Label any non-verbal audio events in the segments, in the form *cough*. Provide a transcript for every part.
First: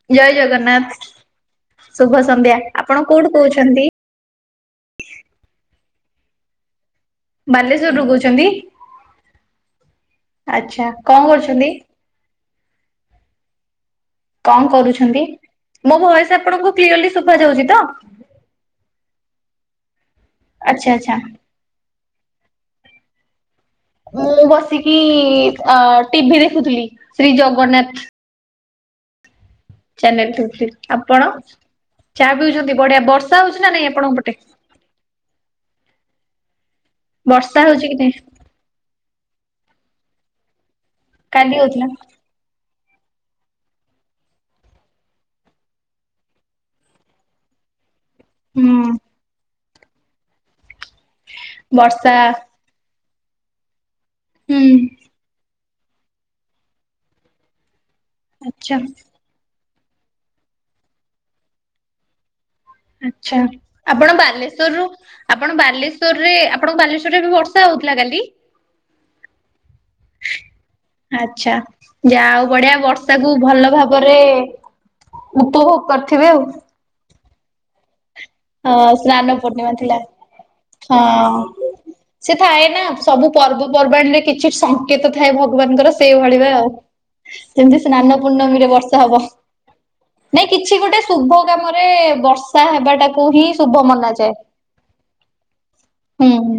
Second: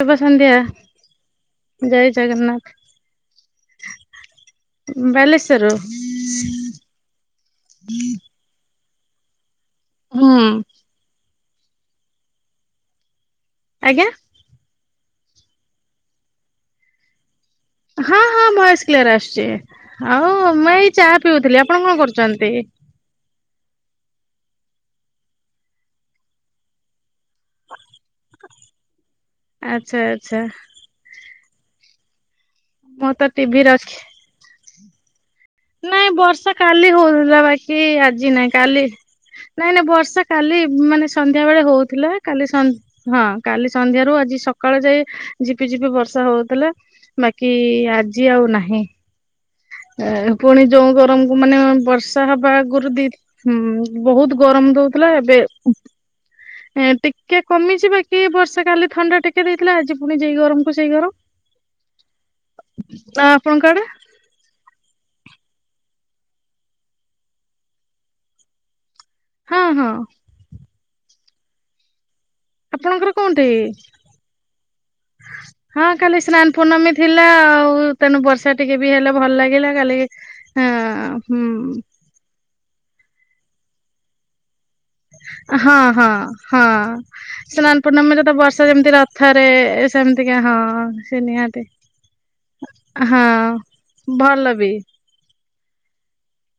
ଶୁଭ ଜୟ ସନ୍ଧ୍ୟା ଜଗନ୍ନାଥ୍ ଜୟ ଶୁଭ ସନ୍ଧ୍ୟା ଆପଣ କୋଉଠୁ କହୁଛନ୍ତି? ବେଲେଶ୍ଵର ରୁ ବାଲେଶ୍ଵର ରୁ କହୁଛନ୍ତି ହୁଁ ଆଛା କଣ କରୁଛନ୍ତି? ଆଜ୍ଞା। କଣ କରୁଛନ୍ତି? ମୋ ଭଏସ୍ ଆପଣଙ୍କୁ କ୍ଲିୟରଲି ଶୁଭା ଯାଉଛି ତ? ହଁ ହଁ ଭଏସ୍ କ୍ଲିୟର୍ ଆସୁଛି ଆଉ ମୁଁ ଏଇ ଆଚ୍ଛା ଚା ଆଚ୍ଛା। ପିଉଥିଲି ଆପଣ କଣ କରୁଛନ୍ତି? ମୁଁ ବସିକି ଅ ଟିଭିି ଦେଖୁଥିଲି ଶ୍ରୀ ଜଗନ୍ନାଥ୍। ଆଚ୍ଛା ଚାନେଲ୍ ଆଚ୍ଛା ଦେଖୁଥିଲି ଆପଣ ଚା ପିଉଛନ୍ତି ବଢ଼ିଆ ମୁଁ ତ ବର୍ଷା ଟିଭି ହଉଛି ନା ନାଇଁ ରଖି ଆପଣଙ୍କ ପଟେ? ନାଇଁ ବର୍ଷା କାଲି ହଉଥିଲା ବର୍ଷା ବାକି ହଉଛି କି ଆଜି ନାଇଁ କାଲି ନାଇଁ ନାଇଁ ବର୍ଷା କାଲି ମାନେ ସନ୍ଧ୍ୟା ବେଳେ ହଉଥିଲା। କାଲି ସ ହଁ କାଲି ସନ୍ଧ୍ୟାରୁ ଆଜି ସକାଳେ ଯାଏ ଝିପି ଝିପି ବର୍ଷା ହଉଥିଲା। ବାକି ଆଜି ଆଉ ହୁଁ ନାହିଁ। ଏ ପୁଣି ଯୋଉ ଗରମକୁ ମାନେ ବର୍ଷା ହବା ଆଗରୁ ଦି ହୁଁ ବହୁତ୍ ହୁଁ ଗରମ୍ ଦଉଥିଲା ଏବେ ଏ ଟିକେ କମିଚି ବାକି ବର୍ଷା ଆଚ୍ଛା। କାଲି ଥଣ୍ଡା ଟିକେ ଦେଇଥିଲା ଆଜି ପୁଣି ଯେଇ ଗରମକୁ ସେଇ ଗରମ୍। ଆଚ୍ଛା ଆପଣଙ୍କ ଆଡେ ଆପଣ ବାଲେ ସ୍ଵରୁ ଆପଣ ବାଲେଶ୍ୱରରେ ଆପଣଙ୍କ ବାଲେଶ୍ଵରରେ ବି ବର୍ଷା ହଉଥିଲା କାଲି। ହଁ ହଁ। ଆଚ୍ଛା ଯା ଆଉ ବଢ଼ିଆ ଆପଣଙ୍କର ବର୍ଷାକୁୁ କୋଉଠି ଭଲ ଭାବରେ ଉପଭୋଗ ହଁ କାଲି କରିଥିବେ ଆଉ। ସ୍ନାନ ପୂର୍ଣ୍ଣମୀ ଥିଲା ଆଉ ତେଣୁ ବର୍ଷା ଟିକେ ବି ହଁ ହେଲେ ସ୍ନାନ ଭଲ୍ ପୂର୍ଣ୍ଣିମା ଲାଗିଲା ଥିଲା କାଲି ଆ ହଁ ହୁଁ। ସେ ଥାଏ ନା ସବୁ ପର୍ବପର୍ବାଣୀ ରେ କିଛି ସ କେତ ଥାଏ ହଁ ଭଗବାନଙ୍କର ହଁ ସେଇଭଳିଆ ହଁ। ଆଉ ଯେମିତି ସ୍ନାନ ତ ପୂର୍ଣ୍ଣମୀରେ ଯେମିତି ବର୍ଷା ହବ। ରଥରେ ସେମିତିକା ନାଇଁ ହଁ କିଛି ଗୋଟେ ସେ ଶୁଭ ନିହାତି। କାମରେ ବର୍ଷା ହେବା ଟା ହଁ କୁ ହିଁ ଶୁଭ ମନାଯାଏ ଭଲ ବି ହୁଁ।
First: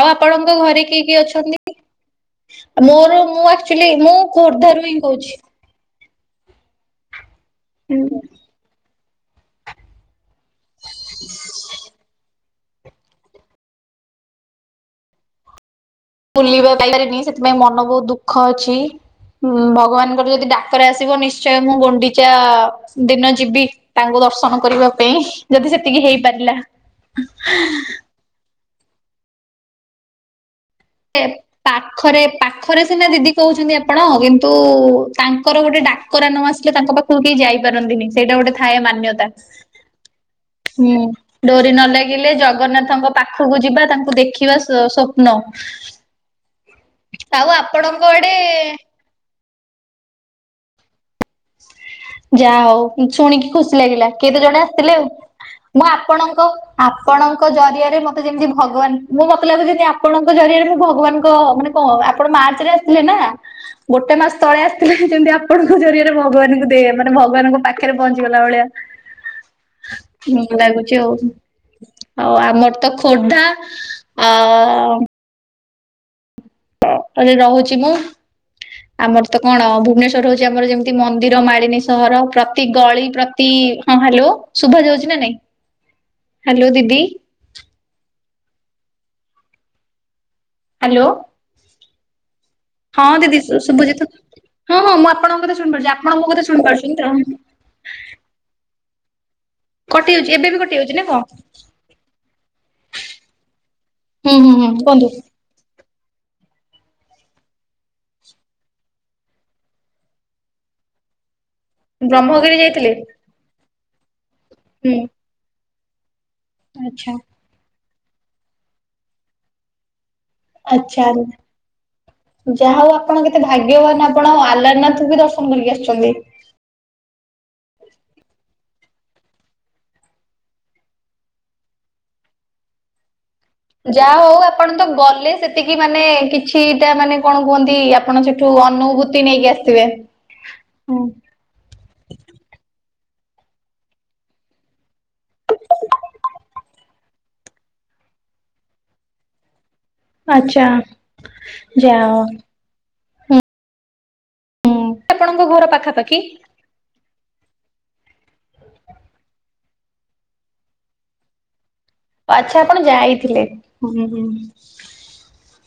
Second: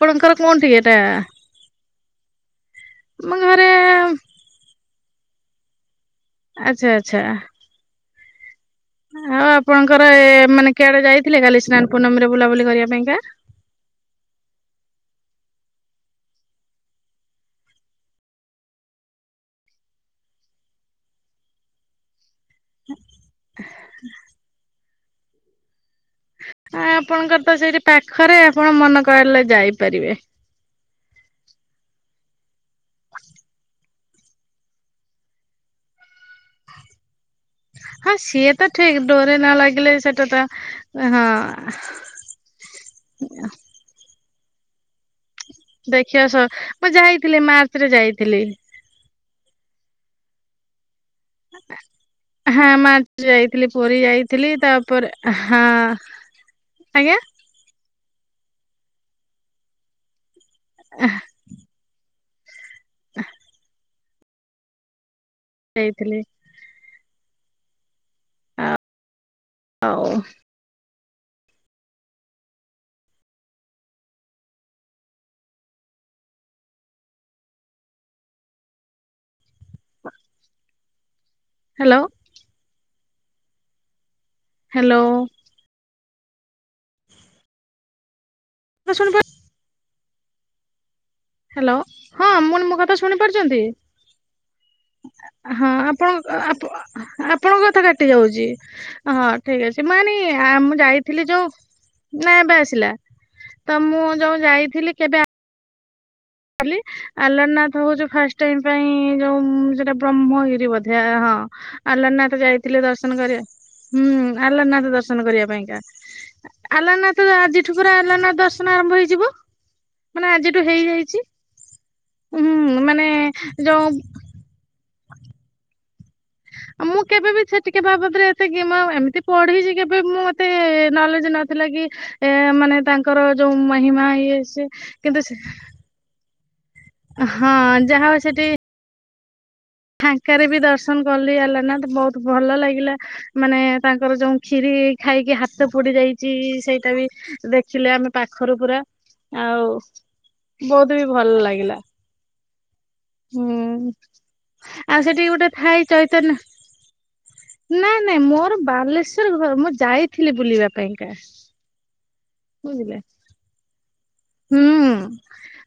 ଆଉ ଆପଣଙ୍କ କୋଉଠି ଘରେ ଏଟା? କିଏ କିଏ ଅଛନ୍ତି। ମୋର ଆମ ମୁଁ ଘରେ ଆକ୍ଚୁଆଲି ମୁଁ ଖୋର୍ଦ୍ଧା ରୁ ହିଁ କହୁଛି। ଆଚ୍ଛା ଆଚ୍ଛା। ହୁଁ। ଆଉ ଆପଣଙ୍କର ଏ ମାନେ କେଡେ ଯାଇଥିଲେ କାଲି ସ୍ନାନ ପୂର୍ଣ୍ଣମି ରେ ବୁଲାବୁଲି କରିବା ପାଇଁକା। ବୁଲିବା ପାଇପାରିନି ସେଥିପାଇଁ ମନ ବହୁତ ଦୁଃଖ ଅଛି। ହୁଁ ଭଗବାନଙ୍କର ଯଦି ଡାକରା ଆସିବ ନିଶ୍ଚୟ ମୁଁ ଗୁଣ୍ଡି। ଚା ଦିନ ଯିବି ତାଙ୍କୁ ଦର୍ଶନ କରିବା ପାଇଁ ଯଦି ସେତିକି ହେଇ। ପାରିଲା *inaudible* ଖରେ ଆପଣ ମନେ କଲେ ଯାଇପାରିବେ। ଏ ପାଖରେ ପାଖରେ ସିନା ଦିଦି କହୁଛନ୍ତି ଆପଣ କିନ୍ତୁ ତାଙ୍କର ଗୋଟେ ଡାକରା ନ ଆସେ। ହେଲେ ତାଙ୍କ ପାଖକୁ କେହି ଯାଇପାରନ୍ତିନି ହଁ ସେଇଟା ସିଏ ଗୋଟେ ତ ଥାଏ ଠିକ ମାନ୍ୟତା। ଡୋରି ନ ଲାଗିଲେ ସେଟା ତା। ହୁଁ ଡୋରି ନ ଲାଗିଲେ ଜଗନ୍ନାଥଙ୍କ ପାଖକୁ ଯିବା ତାଙ୍କୁ ଦେଖିବା ସ୍ୱପ୍ନ। ଦେଖିଆସ ମୁଁ ଯାଇଥିଲି ଆଉ ମାର୍ଚ୍ଚ ରେ ଆପଣଙ୍କ ଯାଇଥିଲି। ଆଡେ ଆ। ଯାହା ହଉ ଶୁଣିକି ଖୁସି ଲାଗିଲା କିଏ ତ ଯାଇଥିଲି ଜଣେ ଆସିଥିଲେ ତାପରେ ହଁ ମୁଁ ଆପଣଙ୍କ ଆଜ୍ଞା ଆପଣ। ଙ୍କ ଜରିଆରେ ମତେ ଯେମିତି ଭଗବାନ ମୁଁ ମତେ ଲାଗୁଛି ଯେମିତି ଆପଣଙ୍କ ଜରିଆରେ ମୁଁ ଭଗବାନଙ୍କ ମାନେ କ ଆ। ଆପଣ ମାର୍ଚ୍ଚ ରେ ଆସିଥିଲେ ନା ଗୋଟେ ମାସ ତଳେ ଆସିଥିଲେ ଯେମିତି ଆପଣଙ୍କ ଜରିଆରେ। ଯାଇଥିଲି ଭଗବାନଙ୍କୁ ଦେ ମାନେ ଭଗବାନଙ୍କ ପାଖରେ ପହଞ୍ଚିଗଲା ଭଳିଆ ଆଉ ହୁଁ। ଲାଗୁଛି ଆଉ ଆଉ ଆମର ତ ଖୋର୍ଦ୍ଧା ଆ। ଅ ରହୁଛି ମୁଁ ଆମର ତ କଣ ଭୁବନେଶ୍ୱର ରହୁଛି ଆମର ଯେମିତି। ପ୍ରତି ମନ୍ଦିର ମାଳିନି ହ୍ୟାଲୋ ସହର ପ୍ରତି ଗଳି ପ୍ରତି ହଁ ହାଲୋ ଶୁଭା ହ୍ୟାଲୋ ଯାଉଛି ନା ନାଇଁ। ହାଲୋ ଦିଦି। ଶୁଣି ପାରୁଛି। ହ୍ୟାଲୋ। ହ୍ୟାଲୋ ହଁ ମୁନ ମୋ କଥା ହଁ ଶୁଣି ଦିଦି ଶୁ ପାରୁଛନ୍ତି। ଶୁଭୁଛି ତ? ହଁ ହଁ ମୁଁ ଆପଣଙ୍କ କଥା ହଁ ଶୁଣିପାରୁଛି ଆପଣ ମୋ ଆପଣଙ୍କ କଥା ଆପଣ ଶୁଣିପାରୁଛନ୍ତି ତ? ଆପଣଙ୍କ କଥା କାଟି ଯାଉଛି। ହଁ ଠିକ ଅଛି ମୁଁ ଆଣି କଟିଯାଉଛି ଏବେ ବି ମୁଁ କଟିଯାଉଛି ନା କଣ? ଯାଇଥିଲି ଯୋଉ ନା ଏବେ ଆସିଲା। ତ ମୁଁ ହୁଁ ଯୋଉ ହୁଁ ହୁଁ ଯାଇଥିଲି କୁହନ୍ତୁ କେବେ ଆ ଖାଲି। ଆଲାରନାଥ ହଉଚି ଫାଷ୍ଟ ଟାଇମ୍ ପାଇଁ ଯୋଉ ସେଟା ବ୍ରହ୍ମଗିରି ବଧିଆ ହଁ। ଆଲାରନାଥ ଯାଇଥିଲେ ଦର୍ଶନ କରିବା। ହୁଁ ଆଲାରନାଥ ହୁଁ ଦର୍ଶନ କରିବା ପାଇଁକା ଆଚ୍ଛା ଆଲାରନାଥ ଆଜି ଏଠି ପୁରା ଆଲାରନାଥ ଦର୍ଶନ ଆରମ୍ଭ ହେଇଯିବ ମାନେ ଆଜିଠୁ ଆଚ୍ଛା। ହେଇଯାଇଛି। ହୁଁ ଯାହା ହଉ ମାନେ ଆପଣ କେତେ ଯୋଉ ଭାଗ୍ୟବାନ ଆପଣ ଆଲାରନାଥକୁ ବି ଦର୍ଶନ କରିକି ଆସିଛନ୍ତି। ମୁଁ କେବେ ବି ସେଠିକେ ବାବଦରେ ଏତେ କି ଏମିତି ପଢିଛି କେବେ ମୁଁ ମତେ ନଲେଜ ନଥିଲା କି। ଏ ମାନେ ତାଙ୍କର ଯୋଉ ମହିମା ଯାହା ହଉ ଇଏ ସେ ଆପଣ ତ କିନ୍ତୁ ଗଲେ ସେ ସେତିକି ମାନେ କିଛିଟା ମାନେ କଣ ହଁ କୁହନ୍ତି ଯାହା ହଉ ଆପଣ ସେଠି ସେଠୁ ଅନୁଭୂତି ନେଇକି ଆସିି ଫାଙ୍କାରେ ବି ଦର୍ଶନ କଲି ହେଲା ନା ବହୁତ ଭଲ ଲାଗିଲା। ମାନେ ତାଙ୍କର ଯୋଉ ଖିରି ଖାଇକି ହାତ ପୋଡି ଯାଇଛି ସେଇଟା ବି ଦେ ଥିଲେ ଆମେ ପାଖରୁ ପୁରା ଆଉ ଆଚ୍ଛା ବହୁତ ବି ଭଲ ଲାଗିଲା। *unintelligible* ହୁଁ ଆଉ ସେଠିକି ଆପଣଙ୍କ ଗୋଟେ ଘର ଥାଏ ପାଖାପାଖି? ଚୈତନ୍ୟ। ନାଇଁ ନାଇଁ ମୋର ବାଲେଶ୍ଵର ଘର ମୁଁ ଯାଇଥିଲି ବୁଲିବା ପାଇଁକା। ଆଚ୍ଛା ଆପଣ ବୁଝିଲେ ଯାଇଥିଲେ ହୁଁ ହୁଁ। ହୁଁ।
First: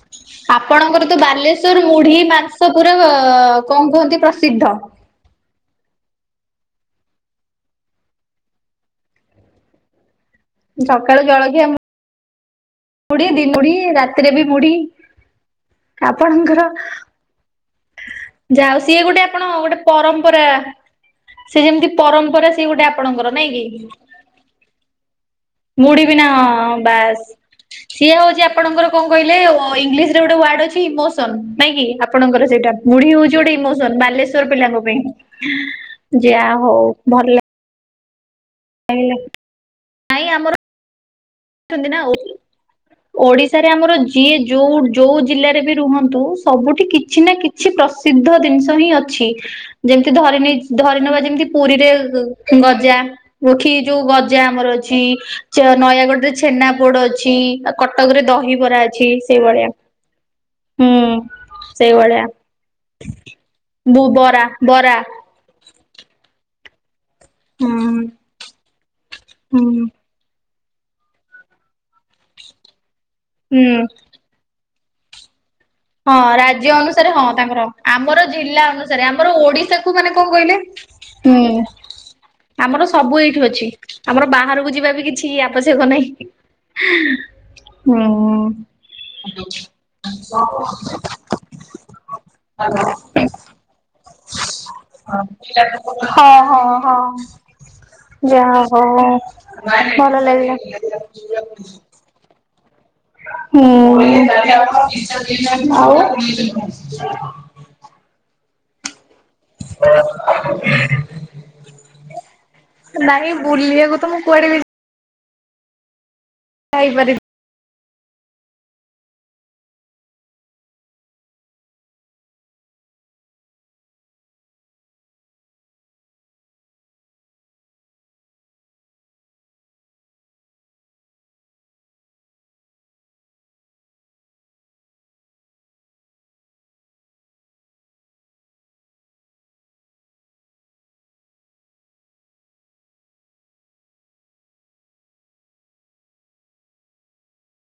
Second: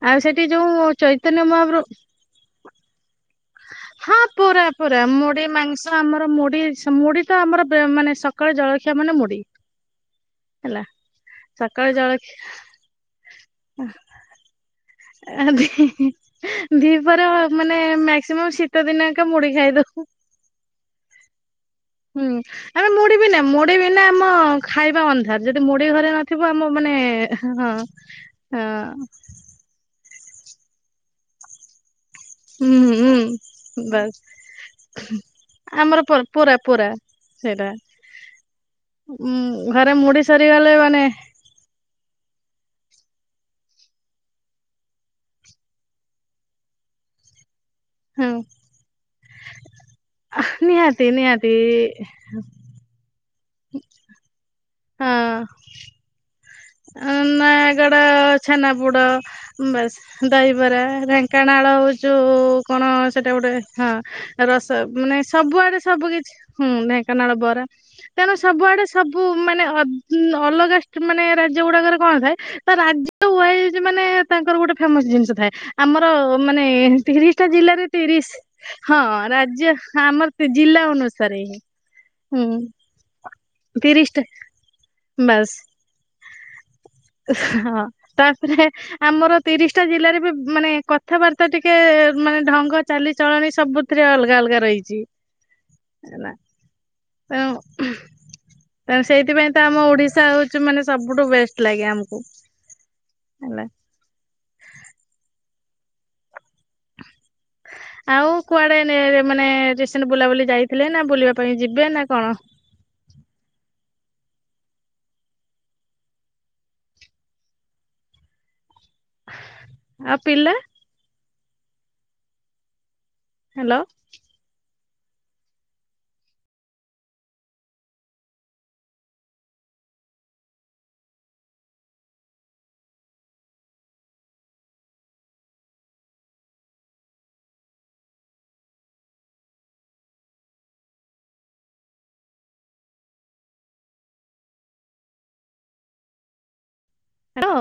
ଆଉ ସେଠି ଯୋଉ ଆପଣଙ୍କର ତ ଚୈତନ୍ୟ ବାଲେଶ୍ୱଵର ମହାପ୍ରଭୁ ମୁଢି ମାଂ ସ ପୁରା କଣ କୁହନ୍ତି ପ୍ରସିଦ୍ଧ। *unintelligible* ମୁଢ଼ି ମାଂସ। ଆମର ମୁଢି ମୁଢି ତ ଆମର ମାନେ ସକାଳେ ଜଳଖିଆ ମାନେ ମୁଢି। ହେଲା ସକାଳେ ଜଳଖିଆ ବୁଢୀ ଦିନ ମୁଢ଼ି ରାତିରେ ବି ବୁଢୀ। ଆ ଦି ଦିପହର ମାନେ ମାକ୍ସିମମ୍ ଯାହା ହଉ ଶୀତ ସିଏ ଦିନେ ଗୋଟେ ଏକା ଆପଣ ମୁଢ଼ି ଗୋଟେ ଖାଇଦବୁ। ପରମ୍ପରା ସେ ଯେମିତି ହୁଁ ପରମ୍ପରା ସିଏ ଗୋଟେ ଆମେ ମୁଢ଼ି ଆପଣଙ୍କର ବିନା ନାଇଁ କି ମୁଢ଼ି ବିନା ଆମ ଖାଇବା ଅ ଧାର ଯଦି ମୁଢି ଘରେ ନଥିବ ଆମ ମାନେ ବାସ୍। ହଁ ହଁ ସିଏ ହଉଛି ଆପଣଙ୍କର କଣ କହିଲେ ଇଂଲିଶ ଗୋଟେ ୱାର୍ଡ ଅଛି ଇମୋସନ ନାଇଁ କି ଆପଣ। ସେଇଟା ହୁଁ ମୁଢି ହୁଁ ହଉଛି ଗୋଟେ ଇମୋସନ ବାସ୍ ବାଲେଶ୍ଵର ପିଲାଙ୍କ ପାଇଁ ଆମର ପ ଯା ପୁରା ହଉ। ପୁରା ଭଲ ସେଇଟା ଲାଗିଲା ଉଁ ଘରେ ନାଇଁ ମୁଢି ଆମର ସରିଗଲେ ମାନେ *inaudible* ଓଡିଶାରେ ଆମର ଯିଏ ଯୋଉ ଯୋଉ ଜିଲ୍ଲାରେ ବି ରୁହନ୍ତୁ ସବୁଠି କିଛି ନା କିଛି ପ୍ର ହଁ ସିଦ୍ଧ ଜିନିଷ ହିଁ ଅଛି। ଯେମିତି ଧରିନି ଧରି ନିହାତି ନବା ଯେମିତି ନିହାତି ପୁରୀରେ ଗଜା ପୋଖି ଯୋଉ ଗଜା ଆମର ଅଛି ଚ ନୟାଗଡରେ ଛେନା ପୋଡ ଆଁ ଅଛି ଆଉ ନୟାଗଡ କଟକରେ ଦହିବରା ଛେନାପୁଡ ଅଛି ସେଇଭଳିଆ। ବାସ ଦହିବରା ହୁଁ ରାଙ୍କ କେଣାଳ ଯୁ ସେଇଭଳିଆ କଣ ସେଟା ଗୋଟେ ହଁ ବୁ ବରା ରସ ବରା ମାନେ ସବୁଆଡ଼େ ସବୁ କିିଛି। ହୁଁ ଢେଙ୍କାନାଳ ବରା ହୁଁ। ତେଣୁ ସବୁଆଡେ ସବୁ ମାନେ ଅ ହୁଁ। ଅ ଅଲଗା ମାନେ ରାଜ୍ୟ ଗୁଡାକରେ କଣ ଥାଏ ତା ରାଜ୍ୟ ୱାଇସ ହୁଁ। ମାନେ ତାଙ୍କର ଗୋଟେ ଫେମସ ଜିନିଷ ଥାଏ। ଆମର ହଁ ମାନେ ରାଜ୍ୟ ଅନୁସାରେ ହଁ ତିରିଶଟା ତାଙ୍କର ଜିଲ୍ଲାରେ ଆମର ତିରିଶ ଜିଲ୍ଲା ହଁ ଅନୁସାରେ ଆମର ରାଜ୍ୟ ଓଡିଶାକୁ ମାନେ କଣ ଆମର କହିଲେ ଜିଲ୍ଲା ଅନୁ ସାରେ। ହୁଁ ଆମର ସବୁ ଏଇଠି ଅଛି ଟା ଆମର ବାହାରକୁ ଯିବା ବି କିଛି ବାସ୍ ଆବଶ୍ୟକ ନାହିଁ। ହଁ ହୁଁ। ତାପରେ ଆମର ତିରିଶ ଟା ଜିଲ୍ଲାରେ ବି ମାନେ କଥାବାର୍ତ୍ତା ଟିକେ ମାନେ ଢଙ୍ଗ ଚାଲିଚଳଣି ସବୁ ଥିରେ ଅଲଗା ଅଲଗା ରହିଛି ହଁ ହେଲା ହଁ ହଁ ଯାହା ହଉ ସେଇଥିପାଇଁ ତ ଆମ ଭଲ ଓଡିଶା ହଉଛି ମାନେ ଲାଗିଲା। ସବୁଠୁ ବେଷ୍ଟ ଲାଗେ ଆମକୁ। ହେଲା। ହୁଁ ଉଁ ଆଉ ଆଉ କୁଆଡେ ମାନେ *unintelligible* ବୁଲାବୁଲି ଯାଇଥିଲେ ନା ବୁଲିବା ପାଇଁ ଯିବେ ନା କଣ? ନାଇଁ ବୁଲିବାକୁ ତ ମୁଁ କୁଆଡେ ବି ଯାଇପାରି ଆଉ ପିଲା? ହ୍ୟାଲୋ। ହ୍ୟାଲୋ